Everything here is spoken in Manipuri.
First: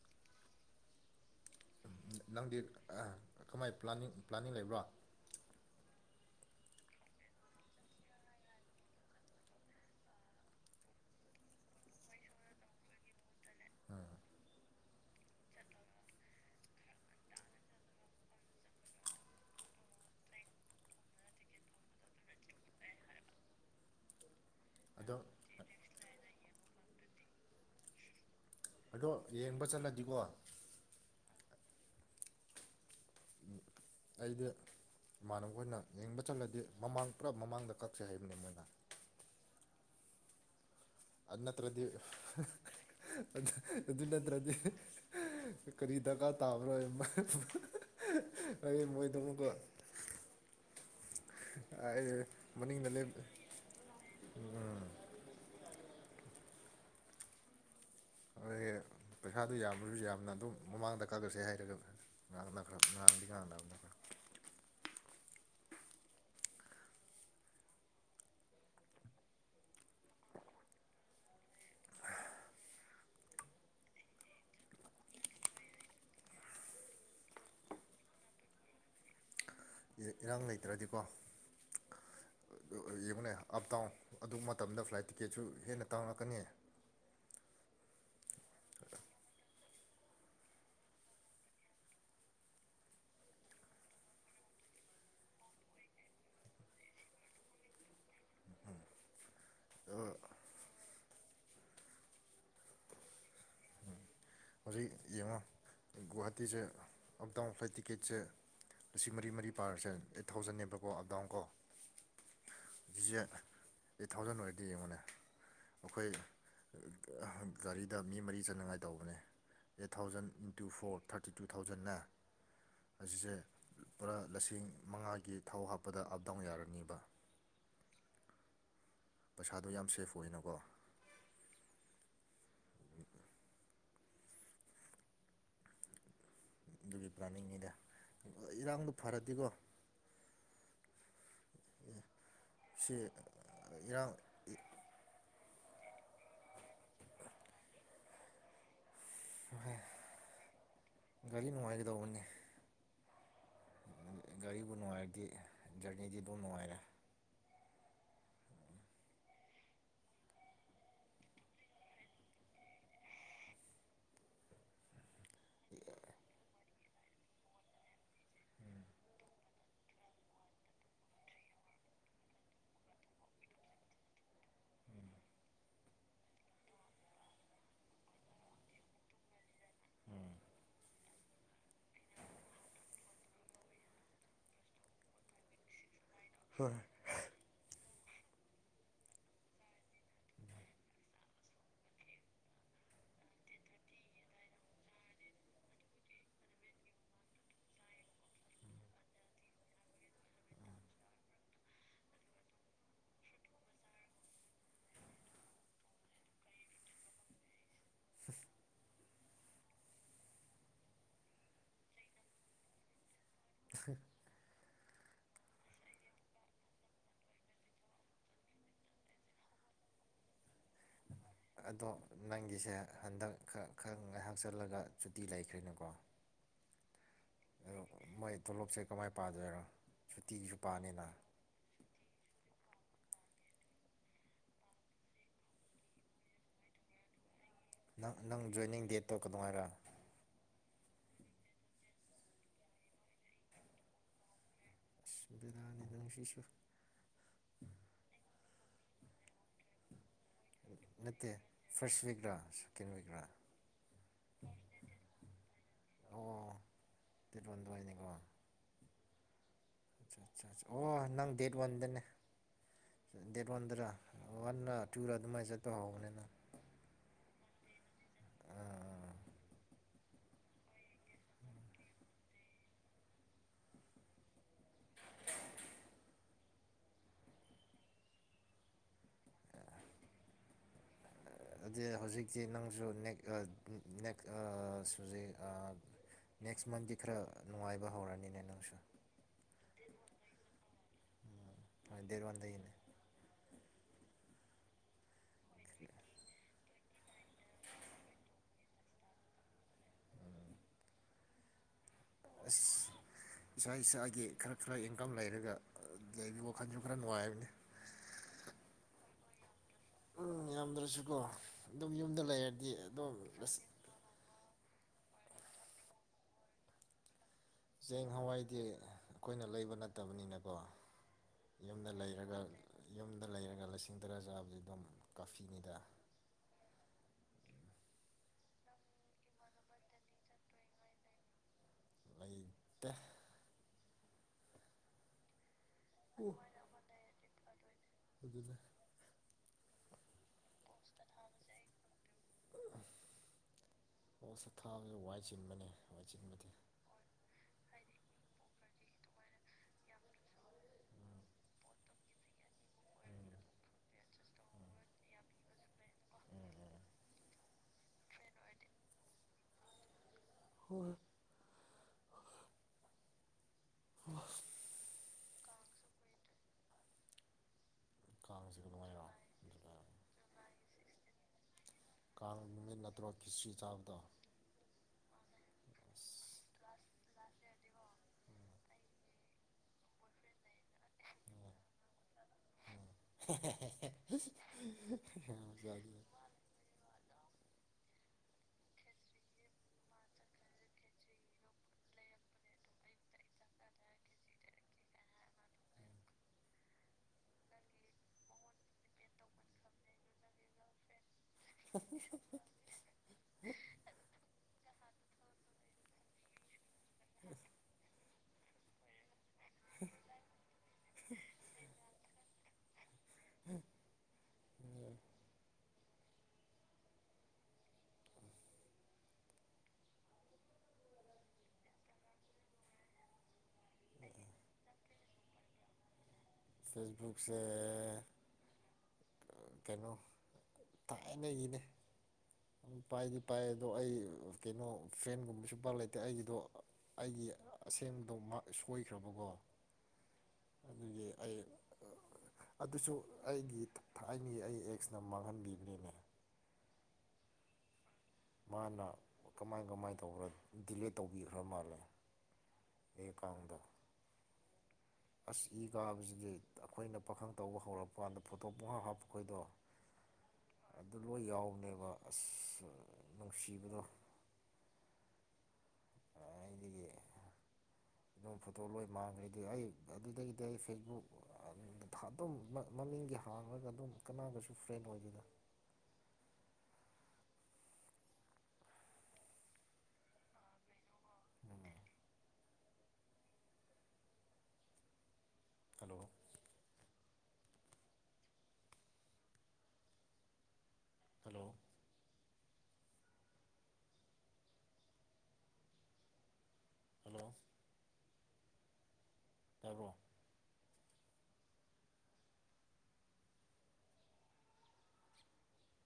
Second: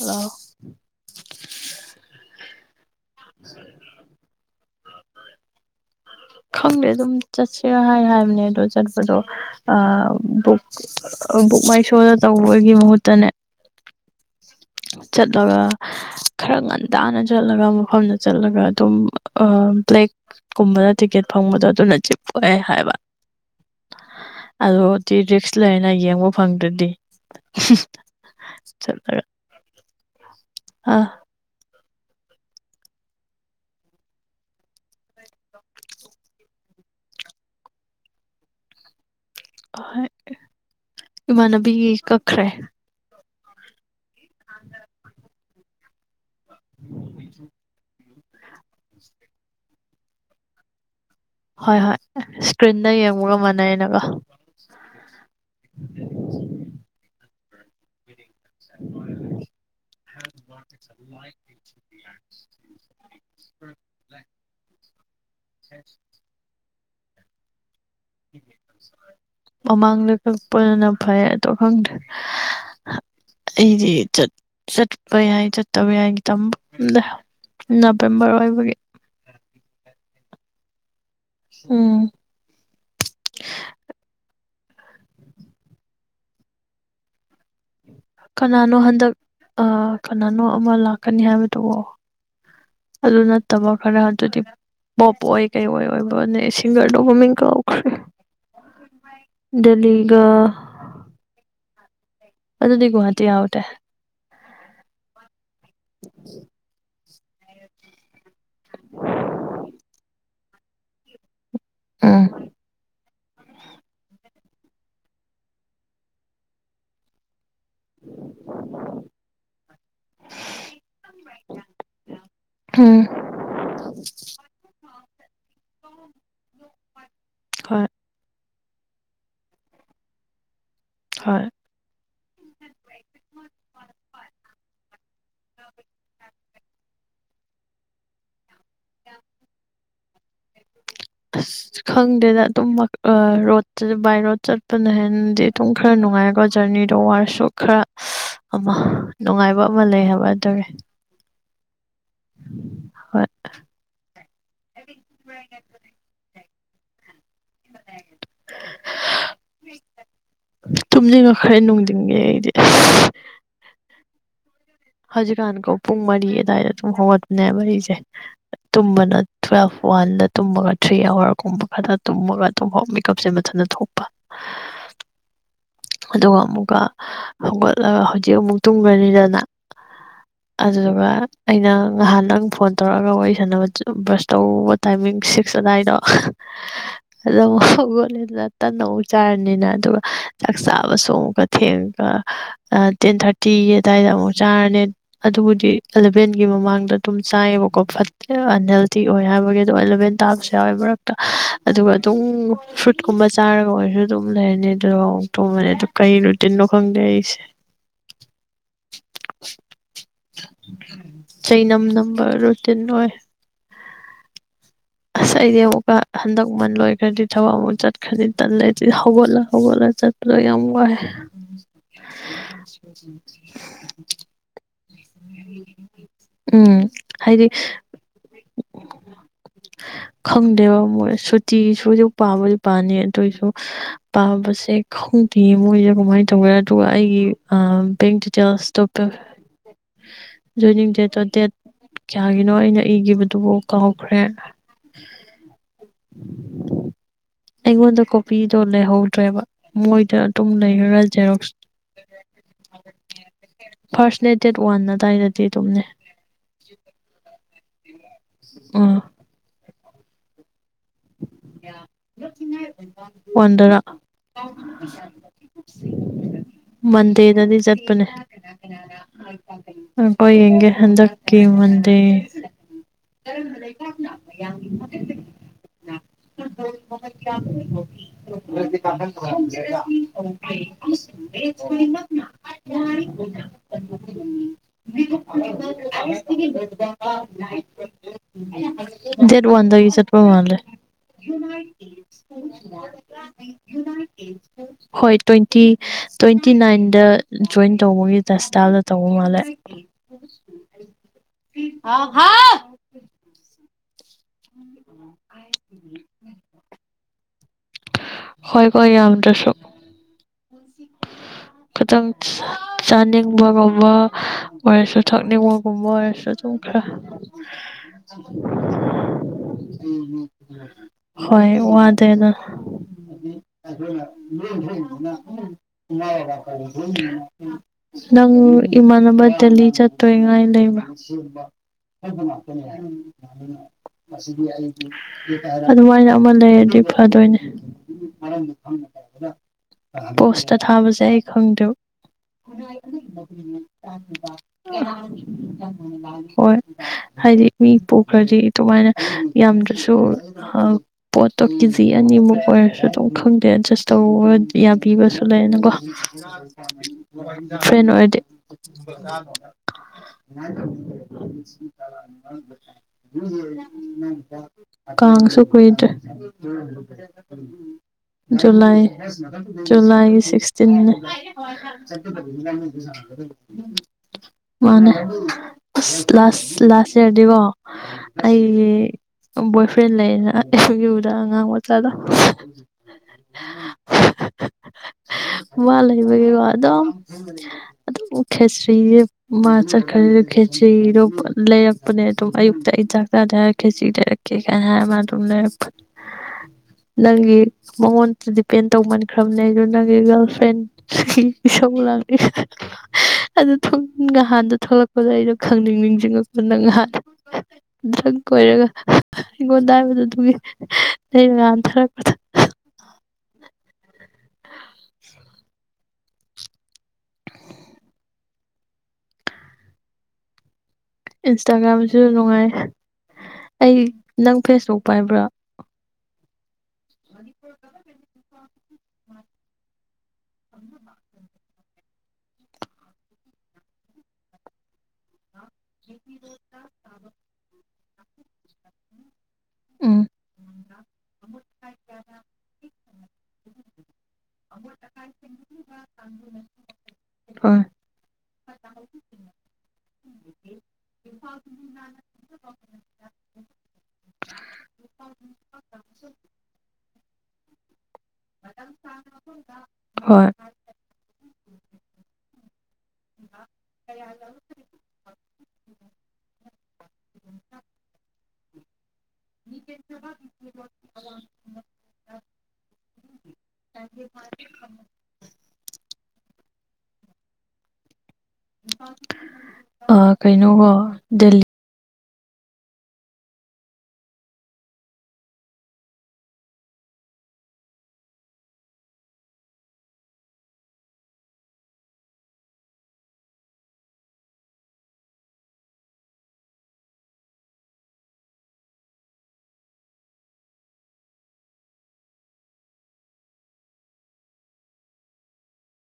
ꯑꯂ ꯍꯪꯕꯤꯠ ꯀꯃꯥꯏꯅ ꯄꯅꯤꯡ ꯄ꯭ꯂꯥꯅꯤꯡ ꯂꯩꯕ꯭ꯔꯣ ꯈꯪꯗꯦ ꯑꯗꯨꯝ ꯆꯠꯁꯤꯔꯥ ꯍꯥꯏ ꯍꯥꯏꯕꯅꯦ ꯑꯗꯣ ꯆꯠꯄꯗꯣ ꯕꯨꯛ ꯕꯨꯛ ꯃꯥꯏꯁꯣꯗ ꯇꯧꯕꯒꯤ ꯃꯍꯨꯠꯇꯅꯦ ꯎꯝ ꯆꯠꯂꯒ ꯈꯔ ꯉꯟꯇꯥꯅ ꯆꯠꯂꯒ ꯃꯐꯝꯗ ꯆꯠꯂꯒ ꯑꯗꯨꯝ ꯕ꯭ꯂꯦꯛꯀꯨꯝꯕꯗ ꯇꯤꯀꯦꯠ ꯐꯪꯕꯗꯣ ꯑꯗꯨꯅ ꯆꯤꯞ ꯑꯣꯏꯑꯦ ꯍꯥꯏꯕ ꯑ ꯇꯤ ꯑꯗꯣ ꯔꯔꯤꯛꯁ ꯂ ꯂꯩꯅ ꯌꯦꯡꯕ ꯐꯪꯗ꯭ꯔꯗꯤ ꯑꯗꯣ ꯆꯠꯂꯒꯦ ꯌꯦꯡꯕ ꯆꯠꯂꯗꯤꯀꯣ ꯑꯥ ꯑꯩꯗꯤ ꯏꯃꯥꯟꯅꯕꯣꯏꯅ ꯌꯦꯡꯕ ꯆꯜꯂꯗꯤ ꯃꯃꯥꯡ ꯄꯨꯔꯥ ꯃꯃꯥꯡꯗ ꯀꯛꯁꯦ ꯍꯥꯏꯕꯅꯦ ꯃꯣꯏꯅ ꯑꯍꯣꯏ ꯌꯃꯅꯕꯤꯒꯤ ꯀꯈ꯭ꯔꯦ ꯑ ꯑꯗꯨ ꯄ꯭ꯔꯗꯤ ꯀꯔꯤꯗꯒ ꯇꯥꯕ꯭ꯔꯣꯏꯣꯏ ꯃꯣꯏꯗꯃꯀꯣ ꯍꯣꯏ ꯍꯣꯏ ꯑꯩ ꯃꯅꯤꯡꯗ ꯏꯁꯀ꯭ꯔꯤꯟꯗ ꯂꯦꯞ ꯌꯦꯡꯕꯒ ꯃꯥꯟꯅꯩꯅꯀꯣ [unintelligible] ꯑꯗꯨꯗꯒꯤ ꯄꯩꯁꯥꯗꯨꯣ ꯌꯥꯝꯃꯁꯨ ꯌꯥꯝꯅ ꯑꯗꯨꯝ ꯃꯃꯥꯡꯗ ꯀꯛꯀꯁꯦ ꯍꯥꯏꯔꯒ ꯉꯥꯡꯅ ꯈ꯭ꯔ ꯉꯥꯡꯗꯤ ꯉꯥꯡꯅꯕꯅ ꯈ ꯎ ꯃꯃꯥꯡꯗ ꯀꯛꯄꯗꯅ ꯐꯩ ꯑꯣ ꯈꯪꯗ꯭ꯔꯦ ꯑꯩꯗꯤ ꯆꯠꯄ ꯌꯥꯏ ꯆꯠꯇꯕ ꯌꯥꯏ ꯇꯝꯕ ꯅꯕꯦꯝꯕꯔ ꯑꯣꯏꯕꯒꯤ ꯏꯔꯥꯡ ꯂꯩꯇ꯭ꯔꯗꯤꯀꯣ ꯎꯝ ꯌꯦꯡꯉꯅꯦ ꯑꯞꯗꯥꯎꯟ ꯑꯗꯨ ꯃꯇꯝꯗ ꯐ꯭ꯂꯥꯏꯠ ꯇꯤꯀꯦꯠꯁꯨ ꯍꯦꯟꯅ ꯇꯥꯡꯔꯛꯀꯅꯤ ꯀꯅꯥꯅꯣ ꯍꯟꯗꯛ ꯀꯅꯥꯅꯣ ꯑꯃ ꯂꯥꯛꯀꯅꯤ ꯍꯥꯏꯕꯗꯨꯕꯣ ꯑꯗꯨ ꯅꯠꯇꯕ ꯈꯔ ꯑꯗꯨꯗꯤ ꯄꯣꯞ ꯑꯣꯏ ꯀꯩ ꯑꯣꯏ ꯑꯣꯏꯕꯅꯦ ꯁꯤꯡꯒꯔꯗꯣ ꯃꯃꯤꯡ ꯀꯥꯎꯈ꯭ꯔꯦ ꯑꯗꯨꯒ ꯗꯦꯜꯂꯤꯒ ꯑꯗꯨꯗꯤꯒꯍꯥꯇꯤ ꯑꯎꯇꯦ ꯉꯣ ꯒꯋꯥꯍꯥꯇꯤ ꯆ ꯑꯞꯗꯥꯎꯟ ꯐ꯭ꯂꯥꯏꯠ ꯇꯤꯀꯦꯠꯦ ꯑꯁꯤ ꯃꯔꯤ ꯃꯔꯤ ꯄꯥꯔꯁꯦ ꯊꯥꯎꯖꯟꯅꯕꯀꯣ ꯑꯞ ꯗꯥꯎꯟ ꯀꯣ ꯎꯝ ꯖꯤꯁꯦ ꯑꯩꯠ ꯊꯥꯎꯖꯟ ꯑꯣꯏꯔꯗꯤ ꯌꯦꯡꯉꯨꯅꯦ ꯑꯩꯈꯣꯏ ꯒꯥꯔꯤꯗ ꯃꯤ ꯃꯔꯤ ꯆꯅꯉꯥꯏ ꯇꯧꯕꯅꯦ eight thousand into four thirty two ꯊꯥꯎꯖꯟꯅꯟꯅ ꯎꯝ ꯑꯁꯤꯁꯦ ꯄꯨꯔꯥ ꯂꯤꯁꯤꯡ ꯃꯉꯥ ꯊꯧ ꯍꯥꯞꯄꯗ ꯑꯞ ꯗꯥꯎꯟ ꯌꯥꯔꯅꯤꯕ ꯍꯣꯏ ꯄꯩꯁꯥꯗꯣ ꯌꯥꯝ ꯁꯦꯐ ꯑꯣꯏꯅ ꯑꯣꯏꯅꯀꯣ ꯍꯣꯏ ꯑꯗꯨꯒꯤ ꯄ꯭ꯂꯥꯅꯤꯡꯅꯤꯗ ꯏꯔꯥꯡꯗꯣ ꯐꯔꯗꯤꯀꯣ [inaudible] ꯑꯁ ꯈꯪꯗꯦꯗ ꯑꯗꯨꯝ ꯁꯤ ꯔꯣꯗ ꯏꯔꯥꯡ ꯕꯥꯏ ꯔꯣꯗ ꯆꯠꯄꯅꯍꯗꯤ ꯃꯇꯨꯡ ꯈꯔ ꯅꯨꯡꯉꯥꯏꯀꯣ ꯖꯔꯅꯤꯗꯣ ꯋꯥꯔꯁꯨ ꯈꯔ ꯑꯃ ꯅꯨꯡꯉꯥꯏꯕ ꯑꯃ ꯂꯩ ꯍꯥꯏꯕ ꯑꯗꯨꯒꯤ ꯒꯥꯔꯤ ꯅꯨꯡꯉꯥꯏꯒꯗꯧꯕꯅꯤ ꯍꯣꯏ ꯒꯥꯔꯤꯕꯨ ꯅꯨꯡꯉꯥꯏꯔꯗꯤ ꯖꯔꯅꯤꯗꯤ ꯑꯗꯨꯝ ꯅꯨꯡꯉꯥꯏꯔꯦ ꯇꯨꯝꯅꯤꯡꯉꯈ꯭ꯔꯦ ꯅꯨꯡꯗꯤꯤꯡꯉꯦ ꯑꯩꯗꯤ ꯍꯧꯖꯤꯛꯀꯥꯟꯀꯣ ꯄꯨꯡ ꯃꯔꯤ ꯑꯗꯨꯋꯥꯏꯗ ꯑꯗꯨꯝ ꯍꯧꯒꯠꯄꯅꯦ ꯃꯔꯤꯁꯦ ꯇꯨꯝꯕꯅ ꯇꯨꯋꯦꯜꯐ ꯋꯥꯟꯗ ꯇꯨꯝꯃꯒ ꯊ꯭ꯔꯤ ꯑꯋꯥꯔꯒꯨꯝꯕ ꯈꯔ ꯇꯨꯝꯃꯒ ꯑꯗꯨꯝ ꯃꯦꯀꯞꯁꯦ ꯃꯊꯟꯇ ꯊꯣꯛꯄ ꯑꯗꯨꯒ ꯑꯃꯨꯛꯀ ꯍꯧꯒꯠꯂꯒ ꯍꯧꯖꯤꯛ ꯑꯃꯨꯛ ꯇꯨꯝꯒꯅꯤꯗꯅ ꯑꯗꯨꯗꯨꯒ ꯑꯩꯅ ꯉꯍꯥꯟ ꯅꯪ ꯐꯣꯟ ꯇꯧꯔꯛꯑꯒ ꯋꯥꯔꯤ ꯁꯥꯟꯅꯕ ꯕ꯭ꯔꯁ ꯇꯧꯧꯕ ꯇꯥꯏꯃꯤꯡ ꯁꯤꯛꯁ ꯑꯗꯨꯋꯥꯏꯗꯣ ꯑꯗ ꯅ ꯇꯟꯅ ꯎ ꯆꯥꯔꯅꯤꯅ ꯑꯗꯨꯒ ꯆꯥꯛ ꯆꯥꯕꯁꯨ ꯑꯃꯨꯛꯀ ꯊꯦꯡꯉꯒ ꯇꯦꯟ ꯊꯥꯔꯇꯤꯒꯤ ꯑꯗꯨꯋꯥꯏꯗ ꯑꯃꯨꯛ ꯆꯥꯔꯅꯤ ꯑꯗꯨꯕꯨꯗꯤ ꯑꯦꯂꯚꯦꯟꯒꯤ ꯃꯃꯥꯡꯗ ꯑꯗꯨꯝ ꯆꯥꯏꯌꯦꯕꯀꯣ ꯐꯠꯇꯦ ꯑꯟꯍꯦꯜꯗꯤ ꯑꯣꯏ ꯍꯥꯏꯕꯒꯤ ꯑꯗꯣ ꯑꯦꯂꯚꯦꯟ ꯇꯥꯕꯁꯨ ꯌꯥꯎꯋꯦ ꯃꯔꯛꯇ ꯑꯗꯨꯒ ꯑꯗꯨꯝ ꯐ꯭ꯔꯨꯠꯀꯨꯝꯕ ꯆꯥꯔꯒ ꯑꯣꯏꯔꯁꯨ ꯑꯗꯨꯝ ꯂꯩꯔꯅꯤ ꯑꯗꯨꯒ ꯑꯃꯨꯛ ꯇꯣꯡꯕꯅꯤ ꯑ ꯀꯔꯤ ꯔꯨꯇꯤꯟꯅꯣ ꯈꯪꯗꯦ ꯑꯩꯁꯦ ꯆꯩ ꯅꯝ ꯅꯝꯕ ꯔꯨꯇꯤꯟ ꯑꯣꯏ ꯐ ꯑꯁ ꯑꯩꯗꯤ ꯑꯃꯨꯛꯀ ꯍꯟꯗꯛꯃꯟ ꯂꯣꯏꯈ꯭ꯔꯗꯤ ꯊꯕꯛ ꯑꯃꯨꯛ ꯆꯠꯈ꯭ꯔꯗꯤ ꯇꯜꯂꯦ ꯍꯧꯒꯠꯂ ꯍꯧꯒꯠꯂ ꯆꯠꯄꯗꯣ ꯌꯥꯝ ꯋꯥꯏ ꯑꯗꯣ ꯅꯪꯒꯤꯁꯦ ꯍꯟꯗꯛ ꯈꯔ ꯈꯔ ꯉꯥꯏꯍꯥꯛꯆꯜꯂꯒ ꯆꯨꯇꯤ ꯂꯩꯈ꯭ꯔꯦꯅꯀꯣ ꯎꯝ ꯍꯥꯏꯗꯤ ꯑ ꯃꯣꯏ ꯇꯣꯂꯣꯞꯁꯦ ꯀꯃꯥꯏꯅ ꯄꯥꯗꯣꯏꯔꯣ ꯁꯨꯇꯤꯁꯨ ꯈꯪꯗꯦꯕ ꯄꯥꯅꯤꯅ ꯃꯣꯏ ꯁꯨꯇꯤꯁꯨ ꯍꯧꯖꯤꯛ ꯄꯥꯝꯕ ꯄꯥꯅꯤ ꯑꯗꯨꯏꯁꯨ ꯄꯥꯕꯁꯦ ꯈꯪꯗꯦꯌꯦ ꯃꯣꯏꯁꯦ ꯀꯃꯥꯏꯅ ꯇꯧꯒꯦ ꯑꯗꯨꯒ ꯑꯩꯒꯤ ꯑ ꯅꯪ ꯕꯦꯡ ꯅꯪ ꯗꯤꯇꯦꯜꯁ ꯖꯣꯏꯅꯤꯡ ꯗꯦꯠꯇꯣ ꯀꯩꯗꯧꯉꯥꯏꯔ ꯇꯄꯤꯣꯏꯅꯤꯡ ꯑꯗꯣ ꯗꯦꯠ ꯀꯌꯥꯒꯤꯅꯣ ꯑꯩꯅ ꯏꯈꯤꯕꯗꯨꯕꯨ ꯀꯥꯎꯍꯧꯈ꯭ꯔꯦ ꯅꯤ ꯑꯗꯨꯁꯨ ꯅꯨꯄꯤꯗꯣ ꯂꯩꯍꯧꯗ꯭ꯔꯦꯕ ꯃꯣꯏꯗ ꯇꯨꯡ ꯂꯩꯈ꯭ꯔꯥ ꯅꯠꯇꯦ ꯖꯦꯔꯣꯛꯁ ꯐꯥꯔꯁ ꯋꯤꯛꯔꯥ ꯁꯦꯀꯦꯟ ꯋꯤꯛꯔꯥ ꯐꯥꯔꯁꯅꯦꯠ ꯗꯦꯠ ꯋꯥꯟ ꯑꯗꯨꯗꯥꯋꯥꯏꯗꯗꯤ ꯑꯗꯨꯝꯅꯦ ꯇꯤꯔꯄꯣꯟꯗꯅꯤꯀꯣ ꯑꯥ ꯑꯣ ꯅꯪ ꯗꯦꯠ ꯋꯥꯟꯗꯅꯦ ꯗꯦꯠ ꯋꯥꯟꯗꯔ ꯋꯥꯟꯗꯅ ꯋꯥꯟ ꯇꯨꯔꯨꯔ ꯑꯗꯨꯃꯥꯏꯅ ꯆꯠꯄ ꯍꯧꯕꯅꯤꯅ ꯑꯦꯗꯅꯤ ꯉꯥꯈꫭ ꯌꯦꯡꯒꯦ ꯍꯟꯗꯛꯀꯤ ꯃꯟꯗꯦ [unintelligible] ꯑꯗꯨ ꯍꯧꯖꯤꯛꯇꯤ ꯅꯪꯁꯨ ꯅ ꯁꯨꯖꯤꯛ ꯅꯦꯛꯁ ꯃꯟꯗꯤ ꯈꯔ ꯅꯨꯡꯉꯥꯏꯕ ꯍꯧꯔꯅꯤꯅꯦ ꯅꯪꯁꯨ ꯗꯦꯠ ꯋꯥꯟꯗꯒꯤꯅꯦ ꯥꯏꯄꯣ ꯍꯣꯏ ꯇ꯭ꯋꯦꯟꯇꯤ ꯇ꯭ꯋꯦꯟꯇꯤ ꯅꯥꯏꯟꯗ ꯖꯣꯏꯟ ꯇꯧꯕꯒꯤ ꯇꯁꯇꯥꯏꯜꯗ ꯇꯧꯕ ꯃꯥꯜꯂꯦ ꯑꯥꯎ ꯍꯥꯥꯎ ꯁꯥꯏꯁꯥꯏ ꯒꯤ ꯈꯔ ꯈꯔ ꯏꯪꯀꯝ ꯂꯩꯔꯒ ꯂꯩꯕ ꯋꯥꯈꯜꯁꯨ ꯈ ꯅꯣꯉꯥꯥꯏꯕꯅꯤ ꯍꯣꯏ ꯀꯣꯏ ꯌꯥꯝꯗꯁꯨꯣ ꯎꯝ ꯌꯥꯝꯗ꯭ꯔꯁꯨꯀꯣ ꯑꯗꯨꯝ ꯈꯤꯇꯪ ꯌꯨꯝꯗ ꯂꯩꯔꯗꯤ ꯑꯗꯨꯝ ꯑꯁ ꯆꯥꯅꯤꯡꯕꯒꯨꯝꯕ ꯑꯣꯏꯔꯁꯨ ꯊꯛꯅꯤꯡꯕꯒꯨꯝꯕ ꯑꯣꯏꯔꯁꯨ ꯑꯗꯨꯝ ꯈꯔ ꯆꯦꯡ ꯍꯋꯥꯏꯗꯤ ꯑꯩꯈꯣꯏꯅ ꯂꯩꯕ ꯅꯠꯇꯕꯅꯤꯅꯀꯣ ꯍꯣꯏ ꯌꯨꯝꯗ ꯋꯥꯗꯦꯅ ꯂꯩꯔꯒ ꯌꯨꯝꯗ ꯂꯩꯔꯒ ꯂꯤꯁꯤꯡ ꯇꯔꯥ ꯆꯥꯕꯗꯤ ꯑꯗꯨꯝ ꯀꯥꯐꯤꯅꯤꯗ ꯅꯪ ꯏꯃꯥꯟꯅꯕ ꯗꯦꯜꯂꯤ ꯆꯠꯇꯣꯏꯉꯥꯏ ꯂꯩꯕ꯭ꯔꯥ ꯁꯄ ꯂꯩꯇꯦ ꯃꯥꯅꯦ ꯃꯁꯤꯗꯤ ꯑꯔꯤ ꯑꯗꯨꯃꯥꯏꯅ ꯑꯃ ꯂꯩꯔꯗꯤ ꯐꯗꯣꯏꯅꯦ ꯎꯝ ꯃꯔꯝꯗꯤ ꯑꯗꯨꯅ ꯈꯪ ꯇꯕ꯭ꯔꯥ ꯄꯣꯁꯇ ꯊ ꯍꯥꯥꯕꯖꯦ ꯈꯪꯗꯦ ꯊꯥꯕꯁꯦ ꯋꯥꯏ ꯆꯤꯟꯕꯅꯦ ꯋꯥꯏ ꯆꯤꯟꯕꯗꯤ ꯍꯣꯏ ꯍꯥꯏꯗꯤ ꯃꯤ ꯄꯣꯛꯈ꯭ꯔꯗꯤ ꯑꯗꯨꯃꯥꯏꯅ ꯌꯥꯝꯗ꯭ꯔꯁꯨ ꯄꯣꯠꯇꯣ ꯀꯦꯖꯤ ꯑꯅꯤꯃꯨꯛ ꯑꯣꯏꯔꯁꯨ ꯑꯗꯨꯝ ꯈꯪꯗꯦ ꯑꯦꯗꯖꯁ ꯇꯧꯕ ꯌꯥꯕꯤꯕꯁꯨ ꯂꯩꯌꯦꯅꯀꯣ ꯐꯟꯑꫭꯏꯔꯗꯤ ꯍꯣꯏ ꯌꯥ ꯀꯥꯡꯁꯨ ꯀꯨꯏꯗ꯭ꯔꯦ ꯀꯥꯡꯁꯤꯕꯨ ꯖꯨꯂꯥꯏ ꯅꯨꯡꯉꯥꯏꯔꯣ ꯑꯗꯨꯗ ꯖꯨꯂꯥꯏꯒꯤ ꯁꯤꯛꯁꯇꯤꯟꯦ ꯀꯥꯡ ꯍꯧꯏ ꯅꯨꯃꯤꯠ ꯅꯠꯇ꯭ꯔꯣ ꯈꯤꯁꯇ꯭ꯔꯤ ꯆꯥꯕꯗꯣ ꯃꯥꯅꯦ ꯑꯁ ꯂꯥꯁ ꯂꯥꯁ ꯏꯌꯥꯔꯗꯤꯀꯣ ꯑꯩꯒꯤ ꯕꯣꯏ ꯐ꯭ꯔꯦꯟ ꯂꯩꯌꯦꯅ ꯑ ꯌꯨꯗ ꯑꯉꯥꯡ ꯃꯆꯥꯗ ꯑꯁ ꯋꯥ ꯂꯩ ꯂꯩꯕꯒꯦꯔꯣ ꯑꯗꯣ ꯑꯗꯨꯝ ꯈꯦꯇ꯭ꯔꯤꯁ ꯃꯥ ꯆꯠꯈ꯭ꯔꯦ ꯈꯦꯇ꯭ꯔꯤꯗꯣ ꯂꯩꯔꯛꯄꯅꯦ ꯑꯗꯨꯝ ꯑꯌꯨꯛꯇ ꯑꯩ ꯆꯥꯛ ꯆꯥꯗꯦ ꯍꯥꯏꯔꯒ ꯈꯦꯇ꯭ꯔꯤ ꯂꯩꯔꯛꯀꯦ ꯀꯥꯏꯅ ꯍꯥꯏꯔ ꯃꯥ ꯑꯗꯨꯝ ꯂꯩꯔꯛꯄ ꯅꯪꯒꯤ ꯃꯉꯣꯟꯗ ꯗꯤꯄꯦꯟ ꯇꯧꯃꯟꯈ꯭ꯔꯕꯅꯦ ꯑꯗꯨ ꯅꯪꯒꯤ ꯒꯔꯜ ꯄꯦꯟ ꯂ ꯑꯗꯨ ꯊ ꯍꯥꯟꯗꯂꯛꯄ ꯑꯗ ꯑꯩꯗꯣ ꯈꯪꯅꯤꯡ ꯅꯤꯡꯁꯤꯡꯉꯄ ꯅꯪꯍꯥꯟ ꯪ ꯀꯣꯏꯔꯒ ꯑꯩꯉꯣꯟꯗ ꯍꯥꯏꯕꯗ ꯑꯗꯨꯒꯤ ꯂꯩꯔ ꯀꯥꯟꯊꯔꯛꯄꯗ ꯎꯝ ꯎꯝ ꯏꯟꯁꯇꯥꯒ꯭ꯔꯥꯝꯁꯨ ꯅꯨꯡꯉꯥꯏ ꯑꯩ ꯅꯪ ꯐꯦꯁꯕꯨꯛ ꯄꯥꯏꯕ꯭ꯔꯥ ꯐꯦꯁꯕꯨꯛꯁ ꯀꯩꯅꯣ ꯇꯥꯏꯅ ꯏꯅꯦ ꯄꯥꯏꯗꯤ ꯄꯥꯏ ꯑꯗꯣ ꯑꯩ ꯀꯩꯅꯣ ꯐ꯭ꯔꯦꯟꯒꯨꯝꯕꯁꯨ ꯏꯄꯥ ꯂꯩꯇꯦ ꯑꯩꯒꯤꯗꯣ ꯑꯩꯒꯤ ꯑꯁꯦꯡꯕꯗꯣ ꯁꯣꯏꯈ꯭ꯔꯕꯀꯣ ꯎꯝ ꯑꯗꯨꯗꯒꯤ ꯑꯩ ꯑꯗꯨꯁꯨ ꯑꯩꯒꯤ ꯊꯥꯏꯒꯤ ꯑꯩ ꯑꯦꯛꯁꯅ ꯃꯥꯡꯍꯟꯕꯤꯕꯅꯤꯅꯦ ꯍꯣꯏ ꯃꯥꯅ ꯀꯃꯥꯏ ꯀꯃꯥꯏ ꯇꯧꯈ꯭ꯔ ꯗꯤꯂꯦ ꯇꯧꯕꯤꯈ꯭ꯔ ꯃꯥꯜꯂꯦ ꯑꯩ ꯑꯦꯀꯥꯎꯟꯗ ꯑꯁ ꯏ ꯀꯥꯕꯁꯤꯗꯤ ꯑꯩꯈꯣꯏꯅ ꯄꯥꯈꯪ ꯇꯧꯕ ꯍꯧꯔꯛꯄ ꯀꯥꯟꯗ ꯐꯣꯇꯣ ꯄꯨꯡ ꯍꯥꯞ ꯍꯥꯞꯄ ꯈꯣꯏꯗꯣ ꯍꯣꯏ ꯑꯗꯨ ꯂꯣꯏ ꯌꯥꯎꯕꯅꯦꯕ ꯑꯁ ꯅꯨꯡꯁꯤꯕꯗꯣ ꯑꯩꯗꯒꯤ ꯑꯗꯨꯝ ꯐꯣꯇꯣ ꯂꯣꯏ ꯃꯥꯡꯈ꯭ꯔꯦꯗꯤ ꯑꯩ ꯑꯗꯨꯗꯒꯤꯗꯤ ꯑꯩ ꯐꯦꯁꯕꯨꯛ ꯑꯗꯨꯝ ꯃꯃꯤꯡꯒꯤ ꯍꯥꯡꯉꯒ ꯑꯗꯨꯝ ꯀꯅꯥꯒꯁꯨ ꯐ꯭ꯔꯦꯟ ꯑꯣꯏꯗꯣꯏꯅ ꯀꯩꯅꯣꯀꯣ ꯗꯦꯜꯂꯤ ꯍꯜꯂꯣ ꯍꯜꯂꯣ ꯍꯜꯂꯣ ꯇꯔꯣ